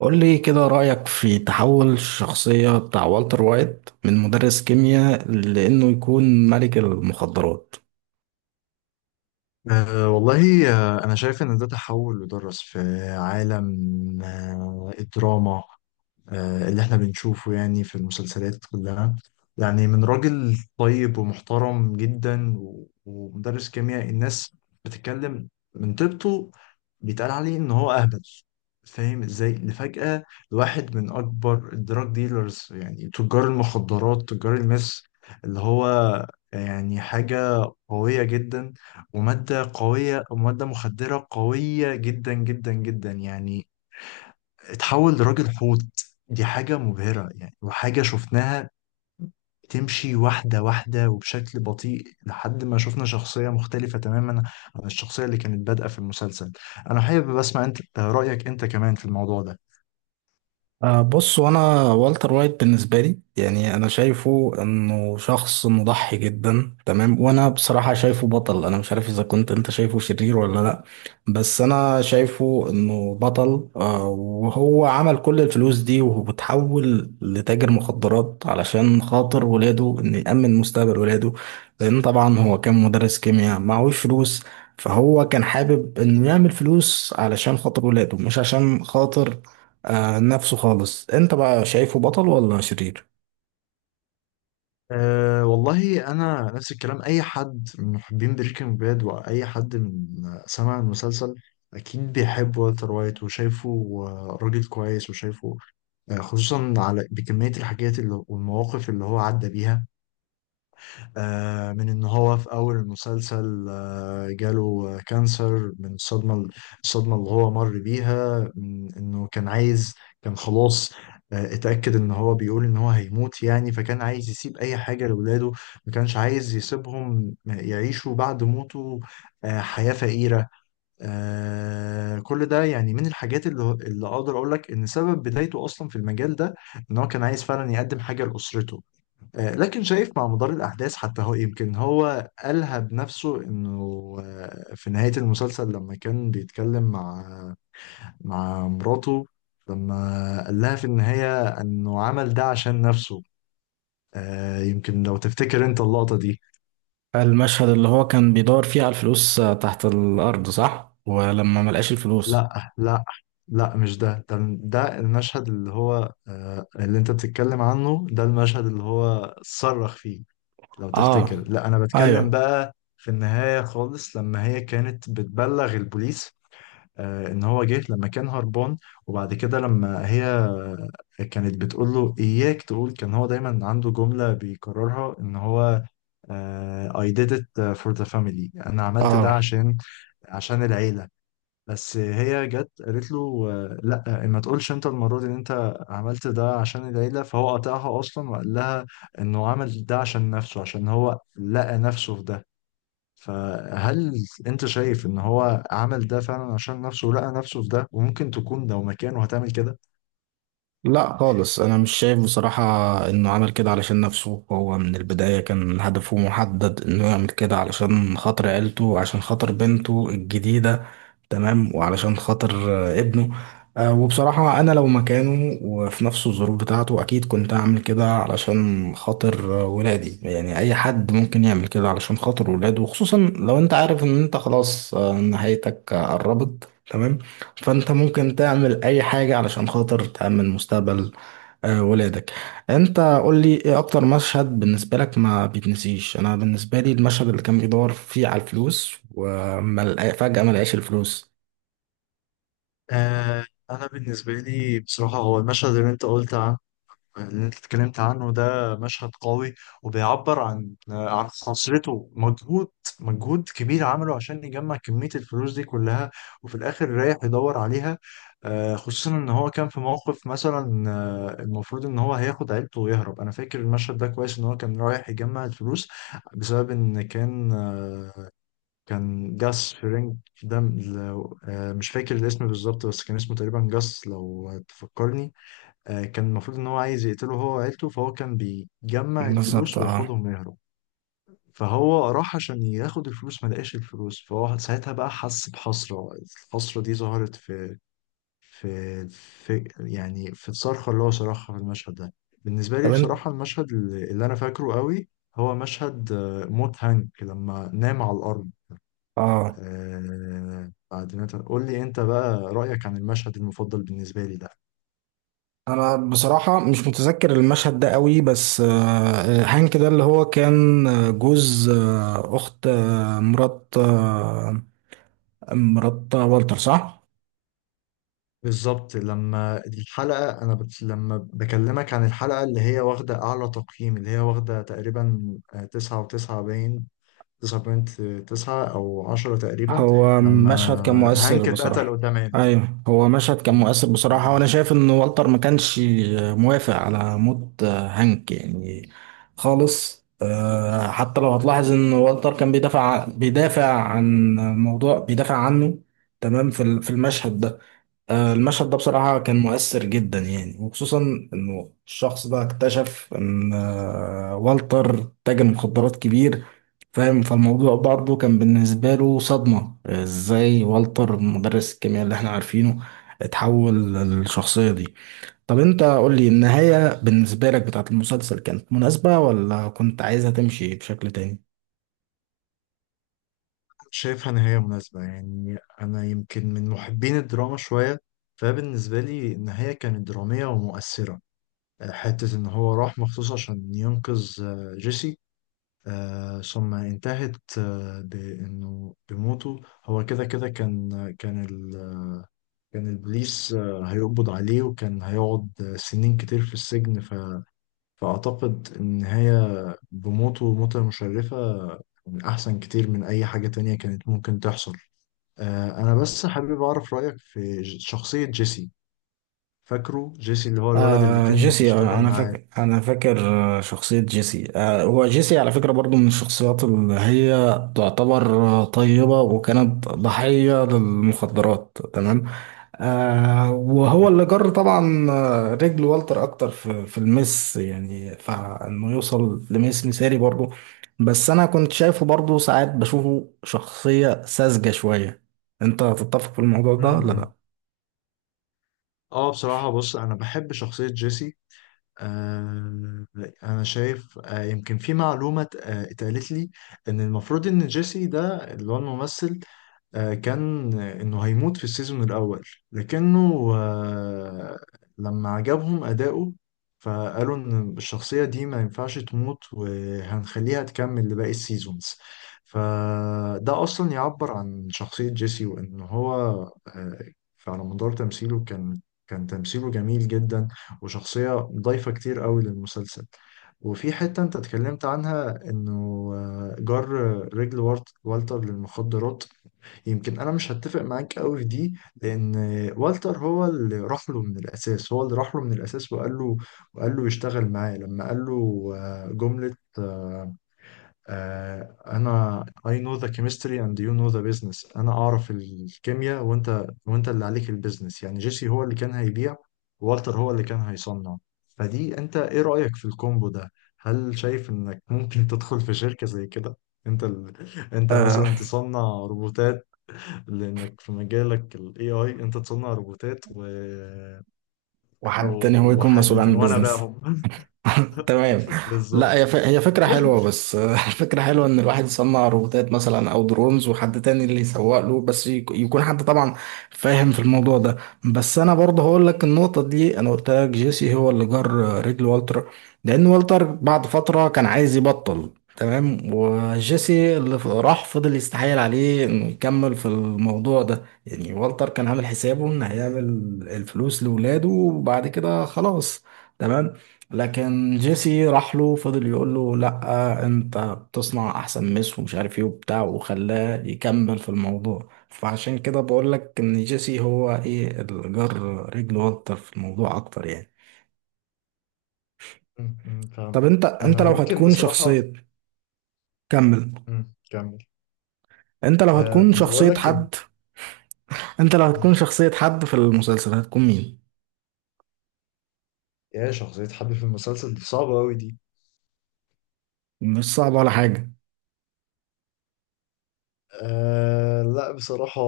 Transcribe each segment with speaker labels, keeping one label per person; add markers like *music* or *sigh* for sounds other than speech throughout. Speaker 1: قول لي كده رأيك في تحول الشخصية بتاع والتر وايت من مدرس كيمياء لأنه يكون ملك المخدرات.
Speaker 2: والله, أنا شايف إن ده تحول ودرس في عالم, الدراما, اللي احنا بنشوفه يعني في المسلسلات كلها. يعني من راجل طيب ومحترم جدا ومدرس كيمياء. الناس بتتكلم من طيبته, بيتقال عليه ان هو اهبل. فاهم ازاي لفجأة لواحد من اكبر الدراج ديلرز, يعني تجار المخدرات, تجار المس اللي هو يعني حاجة قوية جدا, ومادة قوية ومادة مخدرة قوية جدا جدا جدا, يعني اتحول لراجل حوت. دي حاجة مبهرة يعني, وحاجة شفناها بتمشي واحدة واحدة وبشكل بطيء لحد ما شفنا شخصية مختلفة تماما عن الشخصية اللي كانت بادئة في المسلسل. أنا حابب أسمع أنت رأيك أنت كمان في الموضوع ده.
Speaker 1: بص، وانا والتر وايت بالنسبه لي يعني انا شايفه انه شخص مضحي جدا، تمام. وانا بصراحه شايفه بطل. انا مش عارف اذا كنت انت شايفه شرير ولا لا. بس انا شايفه انه بطل. وهو عمل كل الفلوس دي وهو بتحول لتاجر مخدرات علشان خاطر ولاده، انه يأمن مستقبل ولاده. لان طبعا هو كان مدرس كيمياء معهوش فلوس. فهو كان حابب انه يعمل فلوس علشان خاطر ولاده، مش عشان خاطر نفسه خالص. انت بقى شايفه بطل ولا شرير؟
Speaker 2: والله, أنا نفس الكلام. أي حد من محبين بريكنج باد وأي حد من سمع المسلسل أكيد بيحب والتر وايت وشايفه, راجل كويس وشايفه, خصوصا على بكمية الحاجات اللي والمواقف اللي هو عدى بيها. من ان هو في اول المسلسل جاله كانسر من الصدمه. الصدمه اللي هو مر بيها من انه كان عايز, كان خلاص اتاكد ان هو بيقول ان هو هيموت يعني. فكان عايز يسيب اي حاجه لاولاده, ما كانش عايز يسيبهم يعيشوا بعد موته حياه فقيره. كل ده يعني من الحاجات اللي اقدر اقول لك ان سبب بدايته اصلا في المجال ده, ان هو كان عايز فعلا يقدم حاجه لاسرته. لكن شايف مع مدار الأحداث حتى, هو يمكن هو قالها بنفسه إنه, في نهاية المسلسل لما كان بيتكلم مع مراته, لما قال لها في النهاية إنه عمل ده عشان نفسه. يمكن لو تفتكر أنت اللقطة دي.
Speaker 1: المشهد اللي هو كان بيدور فيه على الفلوس تحت الارض، صح؟ ولما ملقاش الفلوس.
Speaker 2: لا, لا, لا, مش ده. ده المشهد اللي هو اللي أنت بتتكلم عنه. ده المشهد اللي هو صرخ فيه لو تفتكر.
Speaker 1: اه.
Speaker 2: لا, انا بتكلم
Speaker 1: ايوه.
Speaker 2: بقى في النهاية خالص لما هي كانت بتبلغ البوليس. آه, ان هو جه لما كان هربان, وبعد كده لما هي كانت بتقول له اياك تقول, كان هو دايما عنده جملة بيكررها ان هو, I did it, for the family, انا عملت ده
Speaker 1: اه،
Speaker 2: عشان, عشان العيلة. بس هي جت قالت له لا, ما تقولش انت المره دي ان انت عملت ده عشان العيله. فهو قطعها اصلا وقال لها انه عمل ده عشان نفسه, عشان هو لقى نفسه في ده. فهل انت شايف ان هو عمل ده فعلا عشان نفسه ولقى نفسه في ده, وممكن تكون لو مكانه هتعمل كده؟
Speaker 1: لا خالص، انا مش شايف بصراحة انه عمل كده علشان نفسه. هو من البداية كان هدفه محدد انه يعمل كده علشان خاطر عيلته، عشان خاطر بنته الجديدة، تمام، وعلشان خاطر ابنه. وبصراحة أنا لو مكانه وفي نفس الظروف بتاعته أكيد كنت أعمل كده علشان خاطر ولادي. يعني أي حد ممكن يعمل كده علشان خاطر ولاده، وخصوصا لو أنت عارف إن أنت خلاص نهايتك قربت، تمام. فأنت ممكن تعمل أي حاجة علشان خاطر تأمن مستقبل ولادك. أنت قول لي إيه أكتر مشهد بالنسبة لك ما بيتنسيش؟ أنا بالنسبة لي المشهد اللي كان بيدور فيه على الفلوس وفجأة ما لقاش الفلوس.
Speaker 2: آه, انا بالنسبه لي بصراحه, هو المشهد اللي انت قلت عنه, اللي انت اتكلمت عنه. ده مشهد قوي وبيعبر عن خسارته مجهود, مجهود كبير عمله عشان يجمع كمية الفلوس دي كلها, وفي الآخر رايح يدور عليها. خصوصا إن هو كان في موقف مثلا, المفروض إن هو هياخد عيلته ويهرب. أنا فاكر المشهد ده كويس, إن هو كان رايح يجمع الفلوس بسبب إن كان, كان جاس فرينج. ده مش فاكر الاسم بالظبط, بس كان اسمه تقريبا جاس لو تفكرني. كان المفروض ان هو عايز يقتله هو وعيلته, فهو كان بيجمع
Speaker 1: بالظبط،
Speaker 2: الفلوس
Speaker 1: اه.
Speaker 2: وياخدهم ويهرب. فهو راح عشان ياخد الفلوس, ما لقاش الفلوس, فهو ساعتها بقى حس بحسرة. الحسرة دي ظهرت في, في يعني في الصرخة اللي هو صرخها في المشهد ده. بالنسبة
Speaker 1: طب
Speaker 2: لي
Speaker 1: انت،
Speaker 2: بصراحة, المشهد اللي أنا فاكره قوي, هو مشهد موت هانك لما نام على الأرض.
Speaker 1: اه،
Speaker 2: بعد ما قول لي أنت بقى رأيك عن المشهد المفضل بالنسبة لي ده.
Speaker 1: انا بصراحة مش متذكر المشهد ده قوي، بس هانك ده اللي هو كان جوز اخت مرات مرات والتر، صح؟
Speaker 2: بالظبط, لما الحلقة, لما بكلمك عن الحلقة اللي هي واخدة أعلى تقييم, اللي هي واخدة تقريبا تسعة وتسعة, باين تسعة بوينت تسعة أو عشرة تقريبا.
Speaker 1: هو
Speaker 2: لما
Speaker 1: مشهد كان مؤثر
Speaker 2: هانك اتقتل
Speaker 1: بصراحة.
Speaker 2: قدام عينه.
Speaker 1: ايوه، هو مشهد كان مؤثر بصراحة،
Speaker 2: لما,
Speaker 1: وانا شايف ان والتر ما كانش موافق على موت هانك يعني، خالص. حتى لو هتلاحظ ان والتر كان بيدافع عن موضوع بيدافع عنه، تمام. في المشهد ده. المشهد ده بصراحة كان
Speaker 2: مم.
Speaker 1: مؤثر جدا يعني، وخصوصا انه الشخص ده اكتشف ان والتر تاجر مخدرات كبير. فاهم؟ فالموضوع برضه كان بالنسبة له صدمة، ازاي والتر مدرس الكيمياء اللي احنا عارفينه اتحول للشخصية دي. طب انت قول لي، النهاية بالنسبة لك بتاعت المسلسل كانت مناسبة ولا كنت عايزها تمشي بشكل تاني؟
Speaker 2: شايفها نهاية مناسبة يعني. أنا يمكن من محبين الدراما شوية, فبالنسبة لي النهاية كانت درامية ومؤثرة. حتة إن هو راح مخصوص عشان ينقذ جيسي, ثم انتهت بانه, بموته. هو كده كده كان, كان ال... كان البوليس هيقبض عليه, وكان هيقعد سنين كتير في السجن. فاعتقد النهاية بموته موتة مشرفة من احسن كتير من اي حاجة تانية كانت ممكن تحصل. انا بس حابب اعرف رأيك في شخصية جيسي. فاكره جيسي اللي هو الولد اللي كان
Speaker 1: جيسي.
Speaker 2: بيشتغل
Speaker 1: انا
Speaker 2: معاه؟
Speaker 1: فاكر انا فاكر شخصية جيسي. هو جيسي على فكرة برضو من الشخصيات اللي هي تعتبر طيبة، وكانت ضحية للمخدرات، تمام. وهو
Speaker 2: م-
Speaker 1: اللي جر طبعا رجل والتر اكتر في المس، يعني، فانه يوصل لميس مثالي برضو. بس انا كنت شايفه برضو ساعات بشوفه شخصية ساذجة شوية. انت هتتفق في الموضوع
Speaker 2: م-
Speaker 1: ده ولا لا؟
Speaker 2: م. اه بصراحة بص, انا بحب شخصية جيسي. آه، أنا شايف, يمكن في معلومة اتقالت لي, إن المفروض إن جيسي ده, اللي هو الممثل, كان إنه هيموت في السيزون الأول. لكنه, لما عجبهم أداؤه فقالوا إن الشخصية دي ما ينفعش تموت, وهنخليها تكمل لباقي السيزونز. فده أصلا يعبر عن شخصية جيسي, وإن هو آه، على مدار تمثيله كان, كان تمثيله جميل جدا, وشخصية ضايفة كتير قوي للمسلسل. وفي حتة انت اتكلمت عنها, انه جر رجل والتر للمخدرات. يمكن انا مش هتفق معاك قوي في دي. لان والتر هو اللي راح له من الاساس, هو اللي راح له من الاساس وقال له, يشتغل معاه. لما قال له جملة, انا I know the chemistry and you know the business, انا اعرف الكيمياء, وانت اللي عليك البيزنس. يعني جيسي هو اللي كان هيبيع, والتر هو اللي كان هيصنع. فدي انت ايه رأيك في الكومبو ده؟ هل شايف انك ممكن *laughs* تدخل في شركة زي كده؟ انت ال... *laughs* انت
Speaker 1: آه
Speaker 2: مثلا تصنع روبوتات, لانك في مجالك ال AI انت تصنع روبوتات أو-
Speaker 1: وحد تاني هو يكون مسؤول
Speaker 2: وحد
Speaker 1: عن
Speaker 2: تاني, وانا
Speaker 1: البيزنس.
Speaker 2: باهم.
Speaker 1: *laughs*
Speaker 2: *laughs*
Speaker 1: تمام. لا، هي
Speaker 2: بالظبط.
Speaker 1: هي فكرة حلوة، بس *laughs* الفكرة حلوة إن الواحد يصنع روبوتات مثلا أو درونز، وحد تاني اللي يسوق له، بس يكون حد طبعا فاهم في الموضوع ده. بس أنا برضه هقول لك النقطة دي، أنا قلت لك جيسي هو اللي جر رجل والتر. لأن والتر بعد فترة كان عايز يبطل، تمام. وجيسي اللي راح فضل يستحايل عليه إنه يكمل في الموضوع ده يعني. والتر كان عامل حسابه إن هيعمل الفلوس لولاده وبعد كده خلاص، تمام. لكن جيسي راح له فضل يقول له لا، انت بتصنع احسن مس ومش عارف ايه وبتاع، وخلاه يكمل في الموضوع. فعشان كده بقول لك ان جيسي هو ايه الجر رجل والتر في الموضوع اكتر يعني.
Speaker 2: م- م،
Speaker 1: طب
Speaker 2: فهمتك.
Speaker 1: انت انت
Speaker 2: انا
Speaker 1: لو
Speaker 2: يمكن
Speaker 1: هتكون
Speaker 2: بصراحة,
Speaker 1: شخصية كمل.
Speaker 2: كمل.
Speaker 1: انت لو
Speaker 2: آه,
Speaker 1: هتكون
Speaker 2: كنت بقول
Speaker 1: شخصية
Speaker 2: لك
Speaker 1: حد انت لو
Speaker 2: مم.
Speaker 1: هتكون شخصية حد في المسلسل هتكون مين؟
Speaker 2: يا, شخصية حبي في المسلسل دي صعبة أوي دي.
Speaker 1: مش صعب ولا حاجة.
Speaker 2: آه لا بصراحة,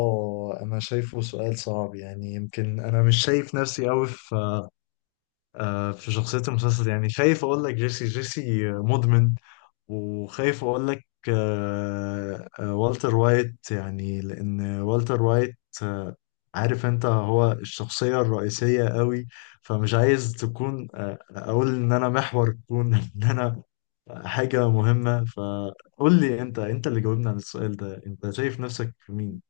Speaker 2: أنا شايفه سؤال صعب. يعني يمكن أنا مش شايف نفسي أوي في في شخصية المسلسل. يعني خايف أقول لك جيسي, جيسي مدمن. وخايف أقول لك والتر وايت, يعني لأن والتر وايت, آه عارف أنت هو الشخصية الرئيسية أوي. فمش عايز تكون اقول ان انا محور الكون *laughs* ان انا حاجة مهمة. فقول لي انت, انت اللي جاوبنا عن السؤال ده, انت شايف نفسك في مين؟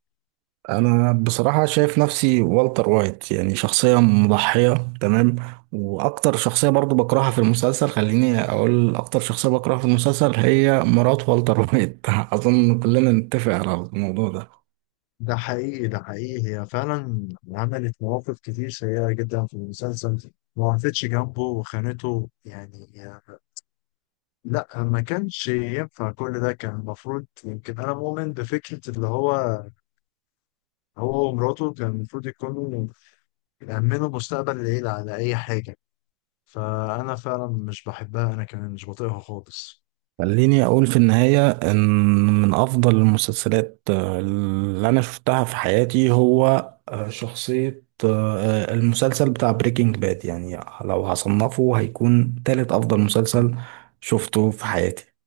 Speaker 1: انا بصراحة شايف نفسي والتر وايت، يعني شخصية مضحية، تمام. واكتر شخصية برضو بكرهها في المسلسل، خليني اقول اكتر شخصية بكرهها في المسلسل هي مرات والتر وايت. *laughs* اظن كلنا نتفق على الموضوع ده.
Speaker 2: ده حقيقي, ده حقيقي. هي فعلا عملت مواقف كتير سيئة جدا في المسلسل, ما وقفتش جنبه وخانته يعني. لا, ما كانش ينفع كل ده. كان المفروض, يمكن أنا مؤمن بفكرة اللي هو, هو ومراته كان المفروض يكونوا يأمنوا مستقبل العيلة على أي حاجة. فأنا فعلا مش بحبها, أنا كمان مش بطيقها خالص.
Speaker 1: خليني اقول في النهاية ان من افضل المسلسلات اللي انا شفتها في حياتي هو شخصية المسلسل بتاع بريكنج باد يعني. لو هصنفه هيكون تالت افضل مسلسل شفته في حياتي.